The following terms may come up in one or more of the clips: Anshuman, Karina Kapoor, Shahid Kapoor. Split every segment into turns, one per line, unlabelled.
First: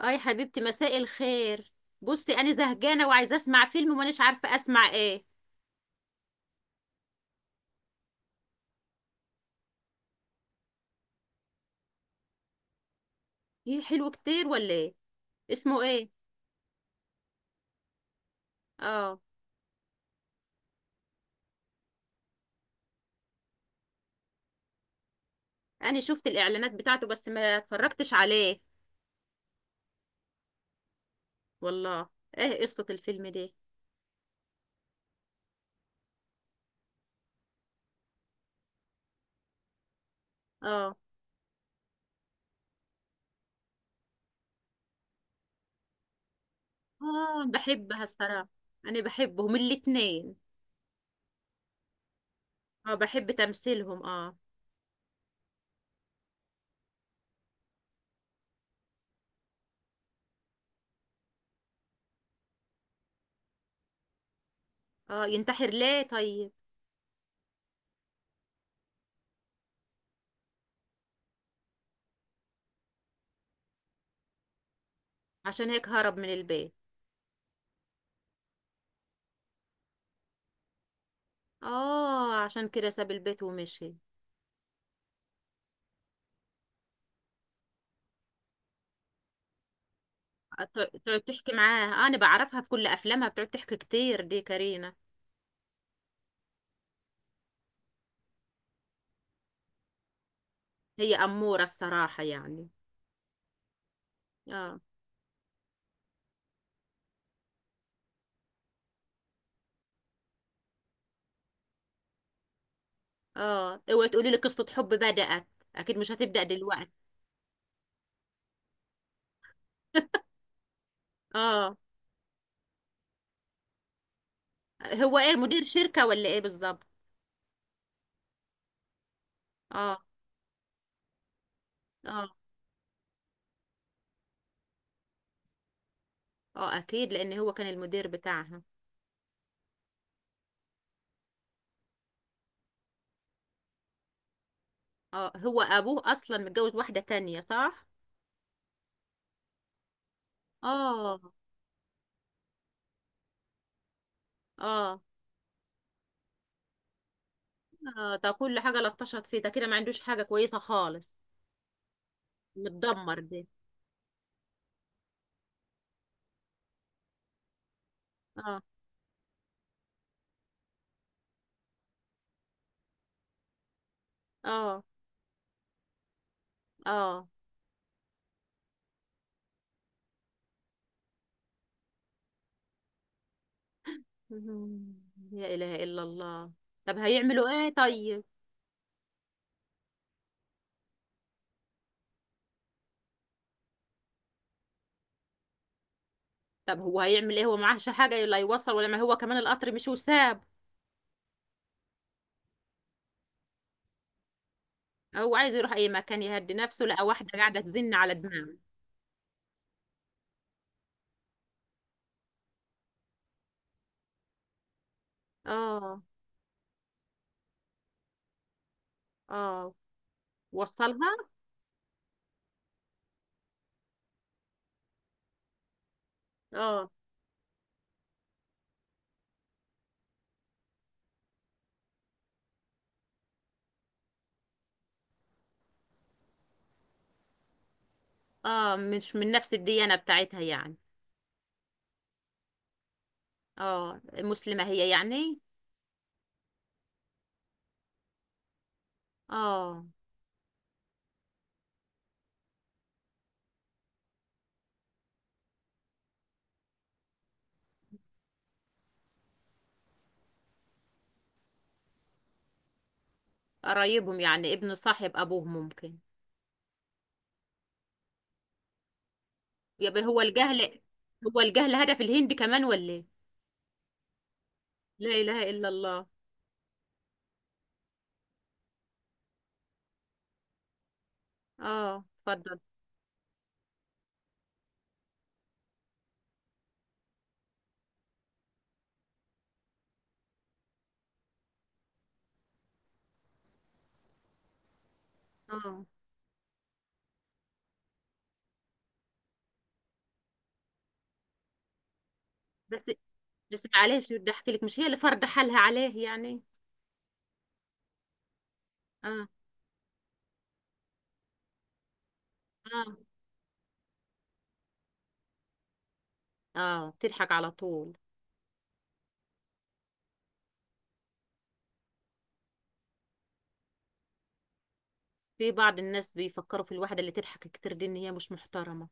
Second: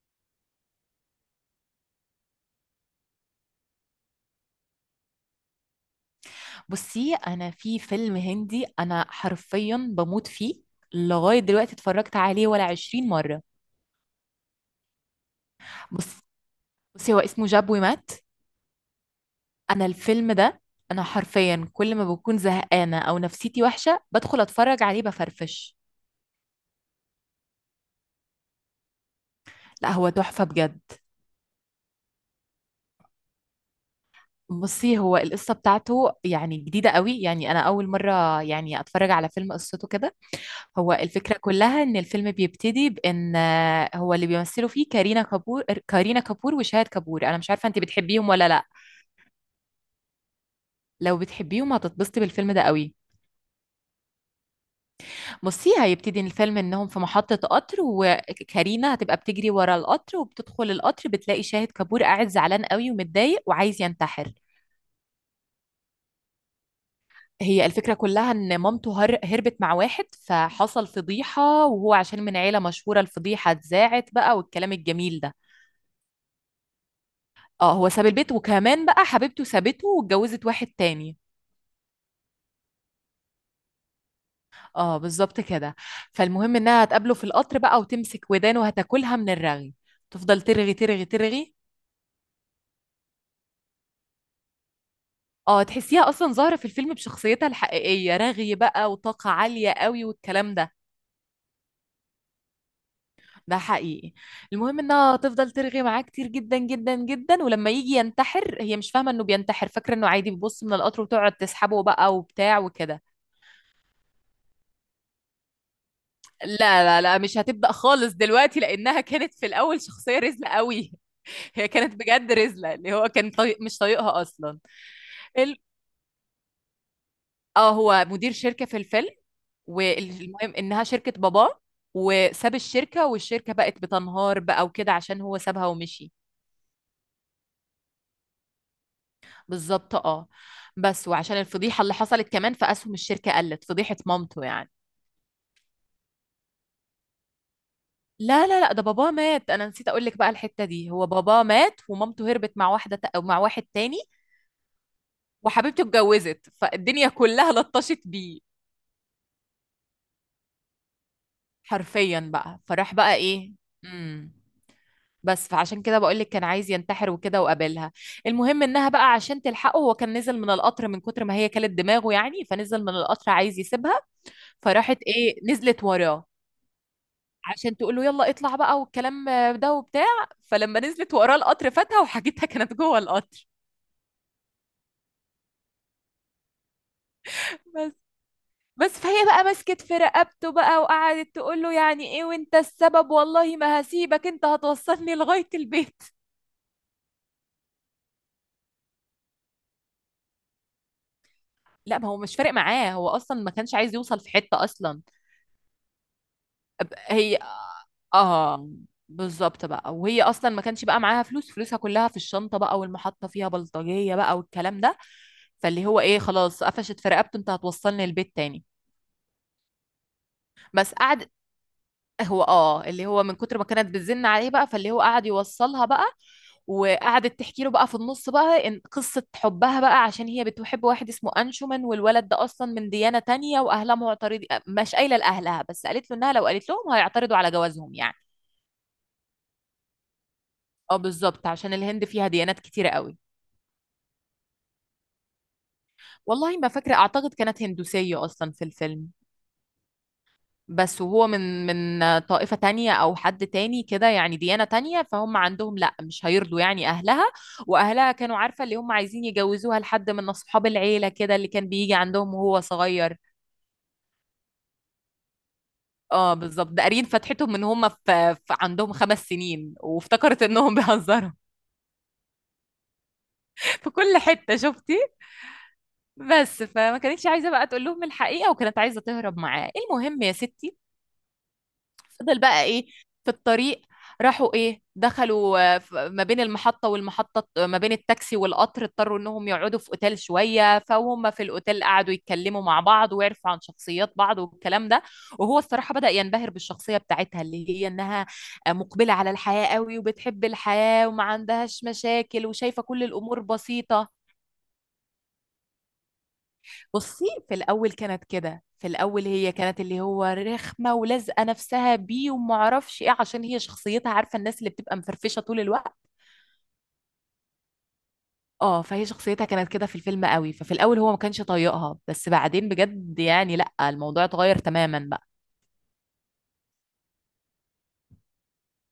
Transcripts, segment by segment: اه يا حبيبتي، مساء الخير. بصي، انا زهقانه وعايزه اسمع فيلم ومانيش عارفه اسمع ايه.
بصي انا في فيلم هندي، حرفيا بموت فيه. لغايه دلوقتي اتفرجت عليه ولا 20 مره.
ايه، حلو كتير ولا ايه؟ اسمه ايه؟
بص بصي هو اسمه جاب ومات.
اه.
الفيلم ده حرفيا كل ما بكون زهقانه او نفسيتي وحشه بدخل اتفرج عليه بفرفش.
انا شفت الاعلانات بتاعته بس ما اتفرجتش عليه.
لا هو تحفه بجد.
والله؟ ايه قصه الفيلم ده؟
بصي هو القصه بتاعته يعني جديده قوي، يعني انا اول مره يعني اتفرج على فيلم قصته كده. هو
اه.
الفكرة كلها إن الفيلم بيبتدي بإن هو اللي بيمثلوا فيه كارينا كابور، كارينا كابور، وشاهد كابور. أنا
اه،
مش عارفة أنت
بحبها
بتحبيهم ولا
الصراحه.
لأ.
انا بحبهم الاتنين.
لو بتحبيهم هتتبسطي بالفيلم ده
اه،
قوي.
بحب تمثيلهم اه.
بصي هيبتدي الفيلم إنهم في محطة قطر، وكارينا هتبقى بتجري ورا القطر وبتدخل القطر بتلاقي شاهد كابور قاعد زعلان قوي ومتضايق وعايز ينتحر.
اه، ينتحر ليه طيب؟
هي الفكرة كلها إن مامته هربت مع واحد، فحصل فضيحة، وهو عشان من عيلة مشهورة الفضيحة اتذاعت بقى والكلام الجميل ده.
عشان هيك هرب من البيت؟
اه هو ساب البيت، وكمان بقى حبيبته سابته واتجوزت واحد تاني.
اه، عشان كده ساب البيت ومشي.
اه بالظبط كده. فالمهم انها هتقابله في القطر بقى وتمسك ودانه وهتاكلها من الرغي. تفضل ترغي ترغي
تقعد تحكي
ترغي.
معاها، انا بعرفها في كل افلامها بتقعد تحكي كتير دي كارينا.
اه تحسيها اصلا ظاهرة في الفيلم بشخصيتها الحقيقية، رغي بقى وطاقة عالية قوي والكلام ده.
هي اموره الصراحه يعني.
ده حقيقي. المهم
اه.
انها تفضل ترغي معاه كتير جدا جدا جدا، ولما يجي ينتحر هي مش فاهمة انه بينتحر، فاكرة انه عادي بيبص من القطر، وتقعد تسحبه بقى وبتاع وكده.
اه، اوعي تقولي لي قصه حب بدات. اكيد مش هتبدا
لا
دلوقتي.
لا لا مش هتبدأ خالص دلوقتي، لأنها كانت في الأول شخصية رزلة قوي. هي
اه،
كانت بجد رزلة، اللي هو كان مش طايقها أصلا.
هو ايه،
ال...
مدير شركه ولا ايه بالظبط؟
اه هو مدير شركة في الفيلم.
اه،
والمهم إنها شركة باباه،
اه،
وساب الشركة والشركة بقت بتنهار بقى وكده عشان هو سابها ومشي.
اه، اكيد لان هو كان المدير بتاعها.
بالظبط اه. بس وعشان الفضيحة اللي حصلت كمان فأسهم الشركة قلت، فضيحة مامته يعني.
اه، هو ابوه اصلا متجوز واحده تانية، صح؟
لا لا لا ده باباه مات، انا نسيت اقول لك بقى الحتة دي. هو
اه،
باباه مات ومامته هربت مع واحدة ت- أو مع واحد تاني.
اه،
وحبيبته اتجوزت، فالدنيا كلها لطشت
اه، ده
بيه.
كل حاجه لطشت فيه، ده كده ما عندوش حاجه كويسه خالص.
حرفيا بقى فراح بقى
متدمر دي.
ايه. امم بس فعشان كده بقول لك كان عايز ينتحر وكده وقابلها.
اه،
المهم انها بقى عشان تلحقه، هو كان نزل من القطر من كتر ما هي كلت دماغه يعني، فنزل من القطر عايز يسيبها.
اه،
فراحت ايه نزلت وراه
اه،
عشان تقول له يلا اطلع بقى والكلام ده وبتاع. فلما نزلت وراه القطر فاتها، وحاجتها كانت جوه القطر.
مهم. لا إله إلا الله. طب هيعملوا إيه
بس
طيب؟
بس فهي بقى مسكت في رقبته بقى وقعدت تقول له يعني ايه، وانت السبب، والله ما هسيبك، انت هتوصلني لغاية البيت.
طب هو هيعمل إيه، هو معهش حاجة، لا يوصل ولا ما هو كمان القطر مش وساب.
لا ما هو مش فارق معاه، هو اصلا ما كانش عايز يوصل في حتة اصلا.
هو عايز يروح أي مكان يهدي نفسه، لقى واحدة
هي
قاعدة تزن على دماغه.
اه بالظبط بقى. وهي اصلا ما كانش بقى معاها فلوس، فلوسها كلها في الشنطة بقى، والمحطة فيها بلطجية بقى والكلام ده. فاللي هو
آه.
ايه خلاص قفشت في رقبته، انت هتوصلني البيت تاني.
آه،
بس
وصلها.
قعدت. هو اه اللي هو من كتر ما كانت بتزن عليه بقى فاللي هو قعد يوصلها بقى.
آه.
وقعدت تحكي له بقى في النص بقى ان قصة حبها بقى، عشان هي بتحب واحد اسمه انشومان، والولد ده اصلا من ديانة تانية واهلها معترضين، مش قايلة لاهلها، بس قالت له انها لو قالت لهم هيعترضوا على جوازهم يعني.
آه، مش من نفس الديانة بتاعتها يعني.
اه بالظبط، عشان الهند فيها ديانات كتيرة قوي.
آه، مسلمة هي يعني؟
والله ما فاكرة، اعتقد كانت هندوسية اصلا في الفيلم.
آه.
بس وهو من طائفة تانية أو حد تاني كده يعني، ديانة تانية، فهم عندهم لأ مش هيرضوا يعني أهلها. وأهلها كانوا عارفة اللي هم عايزين يجوزوها لحد من أصحاب العيلة كده اللي كان بيجي عندهم وهو صغير.
قرايبهم يعني، ابن صاحب أبوهم ممكن.
اه بالظبط، ده قارين فتحتهم من هم في عندهم 5 سنين،
يبقى هو
وافتكرت انهم
الجهل.
بيهزروا.
هو الجهل هدف الهند كمان ولا إيه؟
في كل حتة شفتي.
لا إله إلا الله.
بس فما كانتش عايزة بقى تقول لهم الحقيقة، وكانت عايزة تهرب معاه. المهم يا ستي
آه،
فضل
اتفضل.
بقى ايه في الطريق. راحوا ايه دخلوا ما بين المحطة والمحطة، ما بين التاكسي والقطر، اضطروا انهم يقعدوا في اوتيل شوية. فهم في الاوتيل قعدوا يتكلموا مع بعض ويعرفوا عن شخصيات بعض والكلام ده. وهو
اه.
الصراحة بدأ ينبهر بالشخصية بتاعتها، اللي هي انها مقبلة على الحياة قوي وبتحب الحياة وما عندهاش مشاكل وشايفة
بس،
كل الامور
بس
بسيطة.
معلش بدي احكي لك، مش هي اللي فرض حالها عليه يعني؟
بصي في الأول كانت كده، في الأول
اه،
هي كانت اللي هو رخمة ولازقة نفسها بيه
اه،
ومعرفش ايه، عشان هي شخصيتها، عارفة الناس اللي بتبقى مفرفشة طول الوقت.
اه، بتضحك على طول.
اه فهي شخصيتها كانت كده في الفيلم قوي، ففي الأول هو ما كانش طايقها، بس بعدين بجد يعني لأ الموضوع اتغير تماما بقى.
في بعض الناس بيفكروا في الواحدة اللي تضحك كتير دي ان هي مش محترمة.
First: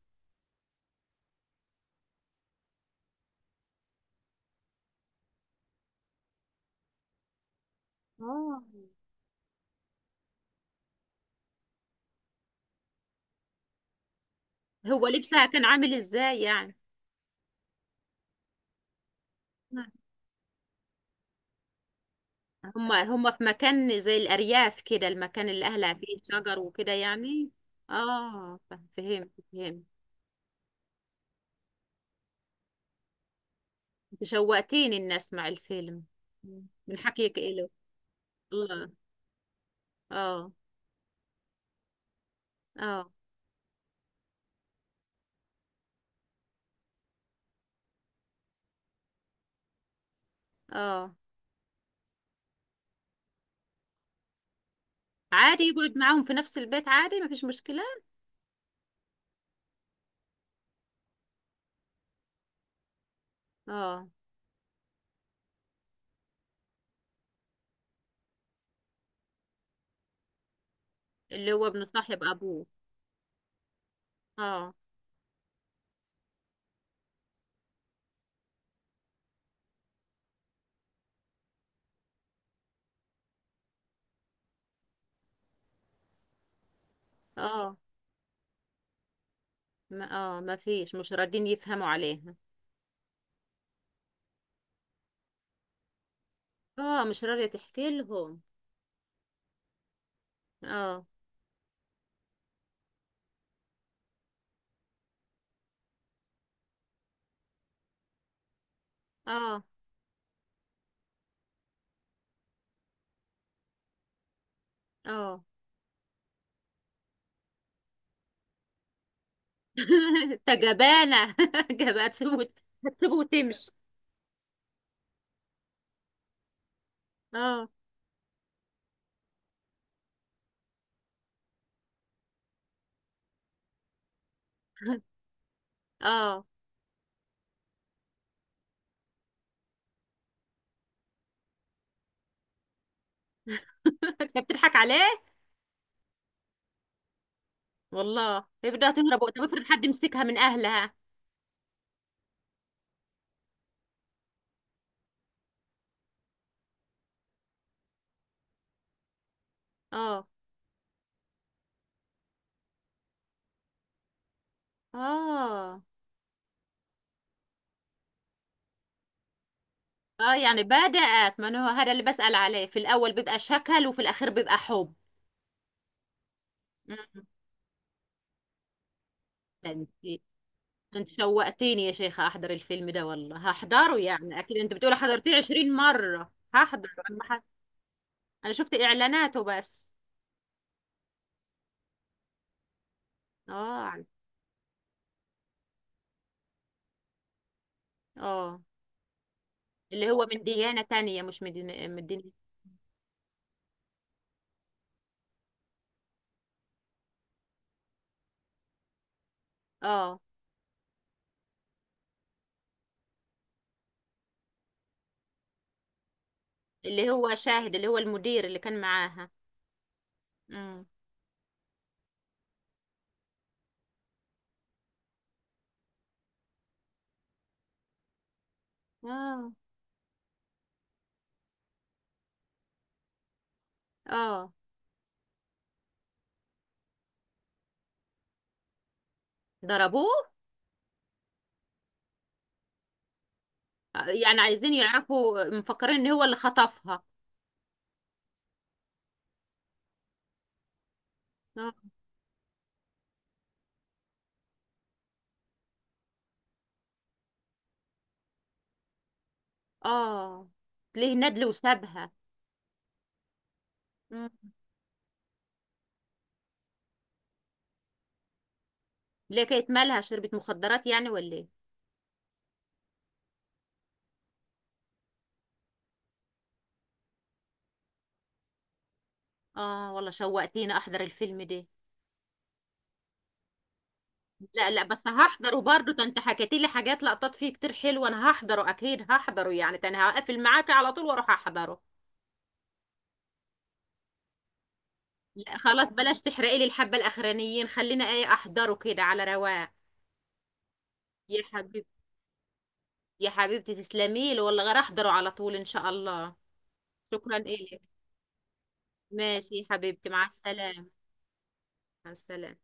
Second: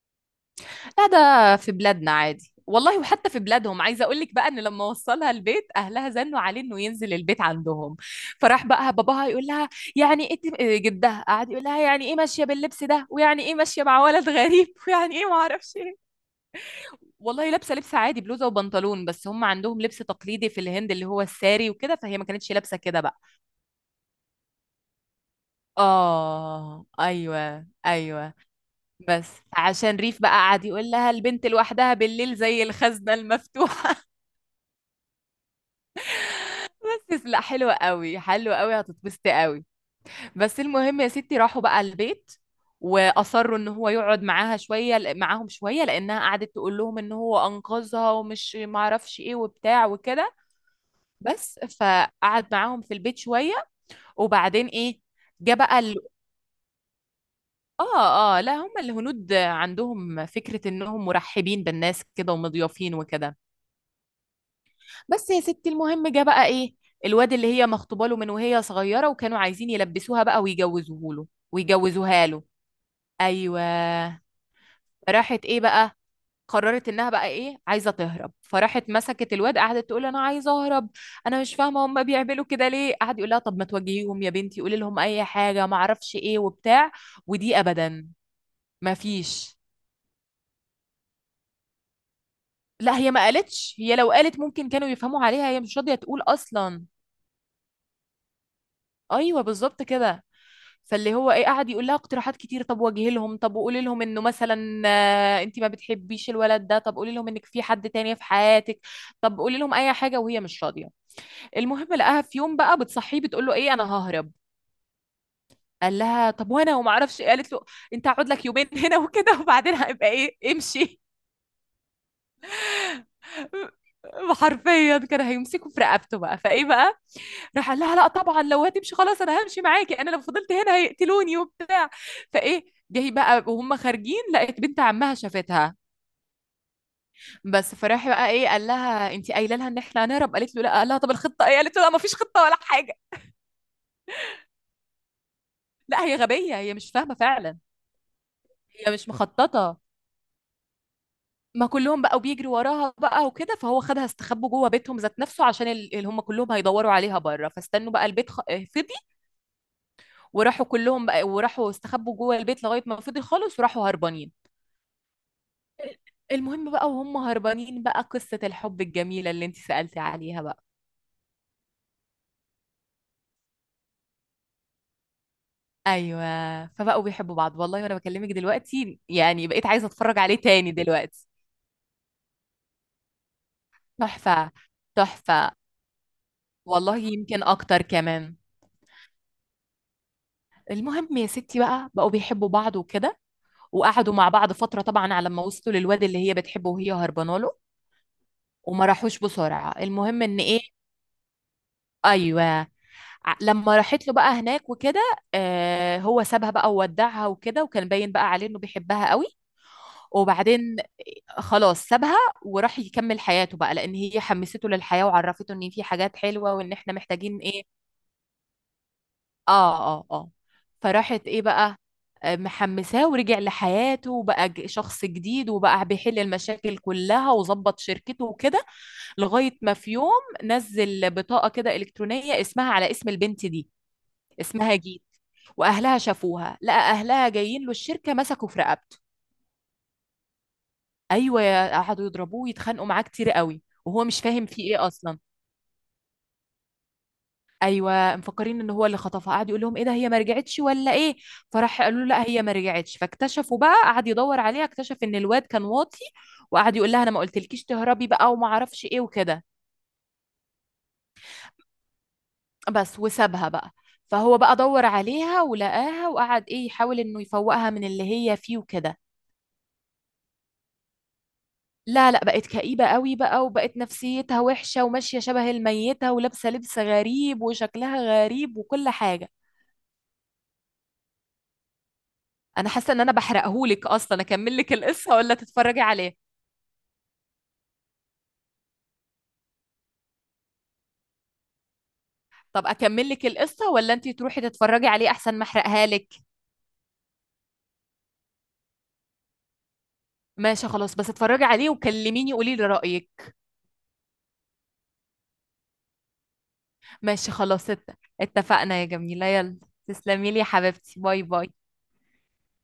لا ده في بلادنا عادي والله، وحتى في بلادهم. عايزه اقول لك بقى ان لما وصلها البيت اهلها زنوا عليه انه ينزل البيت عندهم.
اه،
فراح بقى باباها يقول لها يعني ايه إيه، جدها قعد يقول لها يعني ايه ماشيه باللبس ده، ويعني ايه ماشيه مع ولد غريب،
هو
ويعني ايه ما
لبسها كان
اعرفش
عامل
ايه.
ازاي يعني؟
والله لابسه لبس عادي، بلوزه وبنطلون، بس هم عندهم لبس تقليدي في الهند اللي هو الساري وكده، فهي ما كانتش لابسه
هم
كده بقى.
هم في مكان زي الأرياف كده، المكان اللي أهلها فيه شجر
اه
وكده يعني.
ايوه ايوه.
اه، فهمت
بس
فهمت.
عشان ريف بقى قعد يقول لها البنت لوحدها بالليل زي الخزنه المفتوحه.
انت شوقتيني إني أسمع الفيلم من
بس
حكيك
لا
إله.
حلوة قوي، حلوة قوي،
الله.
هتتبسطي قوي.
اه،
بس المهم يا ستي راحوا بقى البيت.
اه،
واصروا ان هو يقعد معاها شويه، معاهم شويه، لانها قعدت تقول لهم ان هو انقذها ومش معرفش ايه وبتاع وكده.
اه،
بس فقعد معاهم في البيت شويه. وبعدين ايه جه
عادي
بقى
يقعد معاهم في نفس البيت، عادي مفيش مشكلة.
اه اه لا هم الهنود عندهم فكره انهم مرحبين بالناس كده ومضيافين وكده.
اه،
بس يا ستي المهم جه بقى ايه الواد اللي هي مخطوبه له من وهي صغيره، وكانوا عايزين يلبسوها بقى ويجوزوه له،
اللي هو ابن صاحب
ويجوزوها له.
ابوه.
ايوه.
اه.
راحت ايه بقى، قررت انها بقى ايه عايزه تهرب، فراحت مسكت الواد قعدت تقول انا عايزه اهرب. انا مش فاهمه هم بيعملوا كده ليه، قعد يقول لها طب ما تواجهيهم يا بنتي، قولي لهم اي حاجه ما اعرفش ايه وبتاع. ودي
اه،
ابدا ما فيش.
ما اه، مفيش، مش راضين يفهموا عليها.
لا هي ما قالتش، هي لو قالت ممكن كانوا يفهموا عليها، هي مش راضيه تقول اصلا.
اه، مش راضية تحكي لهم.
ايوه بالظبط كده.
اه،
فاللي هو ايه قعد يقول لها اقتراحات كتير، طب واجهي لهم، طب وقولي لهم انه مثلا انت ما بتحبيش الولد ده، طب قولي لهم انك في حد تاني في حياتك، طب قولي
اه،
لهم اي حاجه، وهي مش راضيه. المهم لقاها في يوم بقى بتصحيه بتقول له ايه انا ههرب.
اه،
قال لها طب وانا وما اعرفش إيه؟ قالت له انت هقعد لك 2 يومين هنا وكده وبعدين هيبقى
انت
ايه امشي.
جبانة. جبانة هتسيبه هتسيبه وتمشي.
حرفيا كان هيمسكه في رقبته بقى فايه بقى.
اه،
راح قال لها لا طبعا لو هتمشي خلاص انا همشي معاكي، انا لو فضلت هنا هيقتلوني وبتاع. فايه جاي بقى وهم خارجين لقت بنت عمها شافتها.
اه،
بس فراح بقى ايه قال لها انت قايله لها ان احنا هنهرب، قالت له لا، قال لها طب الخطه ايه، قالت له لا ما فيش خطه ولا حاجه.
انت بتضحك عليه.
لا هي غبيه، هي مش فاهمه فعلا،
والله يبدأ
هي مش
تهرب، طب افرض
مخططه.
حد مسكها من اهلها؟
ما كلهم بقوا بيجروا وراها بقى وكده، فهو خدها استخبوا جوه بيتهم ذات نفسه عشان اللي هم كلهم هيدوروا عليها بره، فاستنوا بقى البيت فضي،
اه،
وراحوا كلهم بقى، وراحوا استخبوا جوه البيت لغايه ما فضي خالص، وراحوا هربانين.
اه،
المهم بقى وهم هربانين بقى قصة الحب الجميلة اللي انت سألتي
اه،
عليها
يعني
بقى.
بدأت، ما أنا هو هذا اللي بسأل عليه، في الاول بيبقى شكل وفي الاخير بيبقى حب.
ايوه فبقوا
مم.
بيحبوا بعض والله، وانا بكلمك دلوقتي يعني بقيت
ده
عايزة
انت،
اتفرج عليه تاني
انت
دلوقتي.
شوقتيني يا شيخة احضر الفيلم ده، والله هحضره يعني.
تحفة
اكيد انت بتقولي حضرتيه
تحفة،
20 مرة، هحضر
والله
انا
يمكن اكتر كمان.
انا شفت اعلاناته بس.
المهم يا ستي بقى بقوا بيحبوا بعض وكده،
اه،
وقعدوا مع بعض فترة طبعا على ما وصلوا للواد اللي هي بتحبه وهي هربانه له،
اه،
وما راحوش بسرعة.
اللي
المهم
هو
ان
من
ايه
ديانة تانية مش من من
ايوه، لما راحت له بقى هناك وكده آه هو سابها بقى وودعها وكده، وكان باين بقى عليه انه بيحبها قوي.
اه،
وبعدين خلاص سابها وراح يكمل حياته بقى، لان هي حمسته للحياة وعرفته ان في حاجات حلوة وان احنا
اللي هو
محتاجين ايه.
شاهد، اللي هو المدير اللي كان معاها.
اه اه اه.
امم.
فراحت ايه بقى محمساه، ورجع لحياته وبقى شخص جديد، وبقى بيحل المشاكل كلها وظبط شركته وكده.
اه،
لغاية ما في يوم نزل بطاقة كده إلكترونية اسمها على اسم البنت دي،
اه،
اسمها جيت. وأهلها شافوها، لقى أهلها جايين له الشركة مسكوا في رقبته.
ضربوه.
ايوه قعدوا يضربوه يتخانقوا معاه كتير قوي وهو مش
يعني
فاهم في
عايزين
ايه اصلا.
يعرفوا، مفكرين ان هو اللي خطفها.
ايوه مفكرين ان هو اللي خطفها، قعد يقول لهم ايه ده هي ما رجعتش ولا ايه.
اه،
فراح قالوا له لا هي ما رجعتش، فاكتشفوا بقى، قعد يدور عليها، اكتشف ان الواد كان واطي وقعد يقول لها انا ما قلتلكيش تهربي بقى وما اعرفش ايه وكده.
اه، ليه ندل وسابها.
بس وسابها بقى. فهو
مم.
بقى دور عليها ولقاها وقعد ايه يحاول انه يفوقها من اللي هي فيه وكده.
ليه، كانت مالها، شربت مخدرات يعني ولا ايه؟
لا لا بقت كئيبة قوي بقى، وبقت نفسيتها وحشة وماشية شبه الميتة ولابسة لبس غريب وشكلها غريب وكل حاجة.
اه والله شوقتيني احضر الفيلم ده.
أنا حاسة إن أنا بحرقهولك أصلا، أكمل
لا
لك
لا، بس
القصة ولا
هحضره
تتفرجي
برضه. ده
عليه؟
انت حكيتي لي حاجات لقطات فيه كتير حلوه، انا هحضره اكيد، هحضره يعني. ده انا هقفل معاكي على طول واروح احضره.
طب أكمل لك القصة ولا أنتي تروحي تتفرجي عليه أحسن ما
لا
أحرقها
خلاص،
لك؟
بلاش تحرقي لي الحبه الاخرانيين، خلينا ايه احضره كده على رواق.
ماشي خلاص بس
يا
اتفرجي عليه
حبيبتي،
وكلميني قولي لي رأيك.
يا حبيبتي، تسلمي لي والله، غير احضره على طول ان شاء الله.
ماشي
شكرا
خلاص
إلك.
اتفقنا يا جميلة،
ماشي
يلا
يا حبيبتي، مع
تسلمي لي يا
السلامه.
حبيبتي، باي باي.
مع السلامه.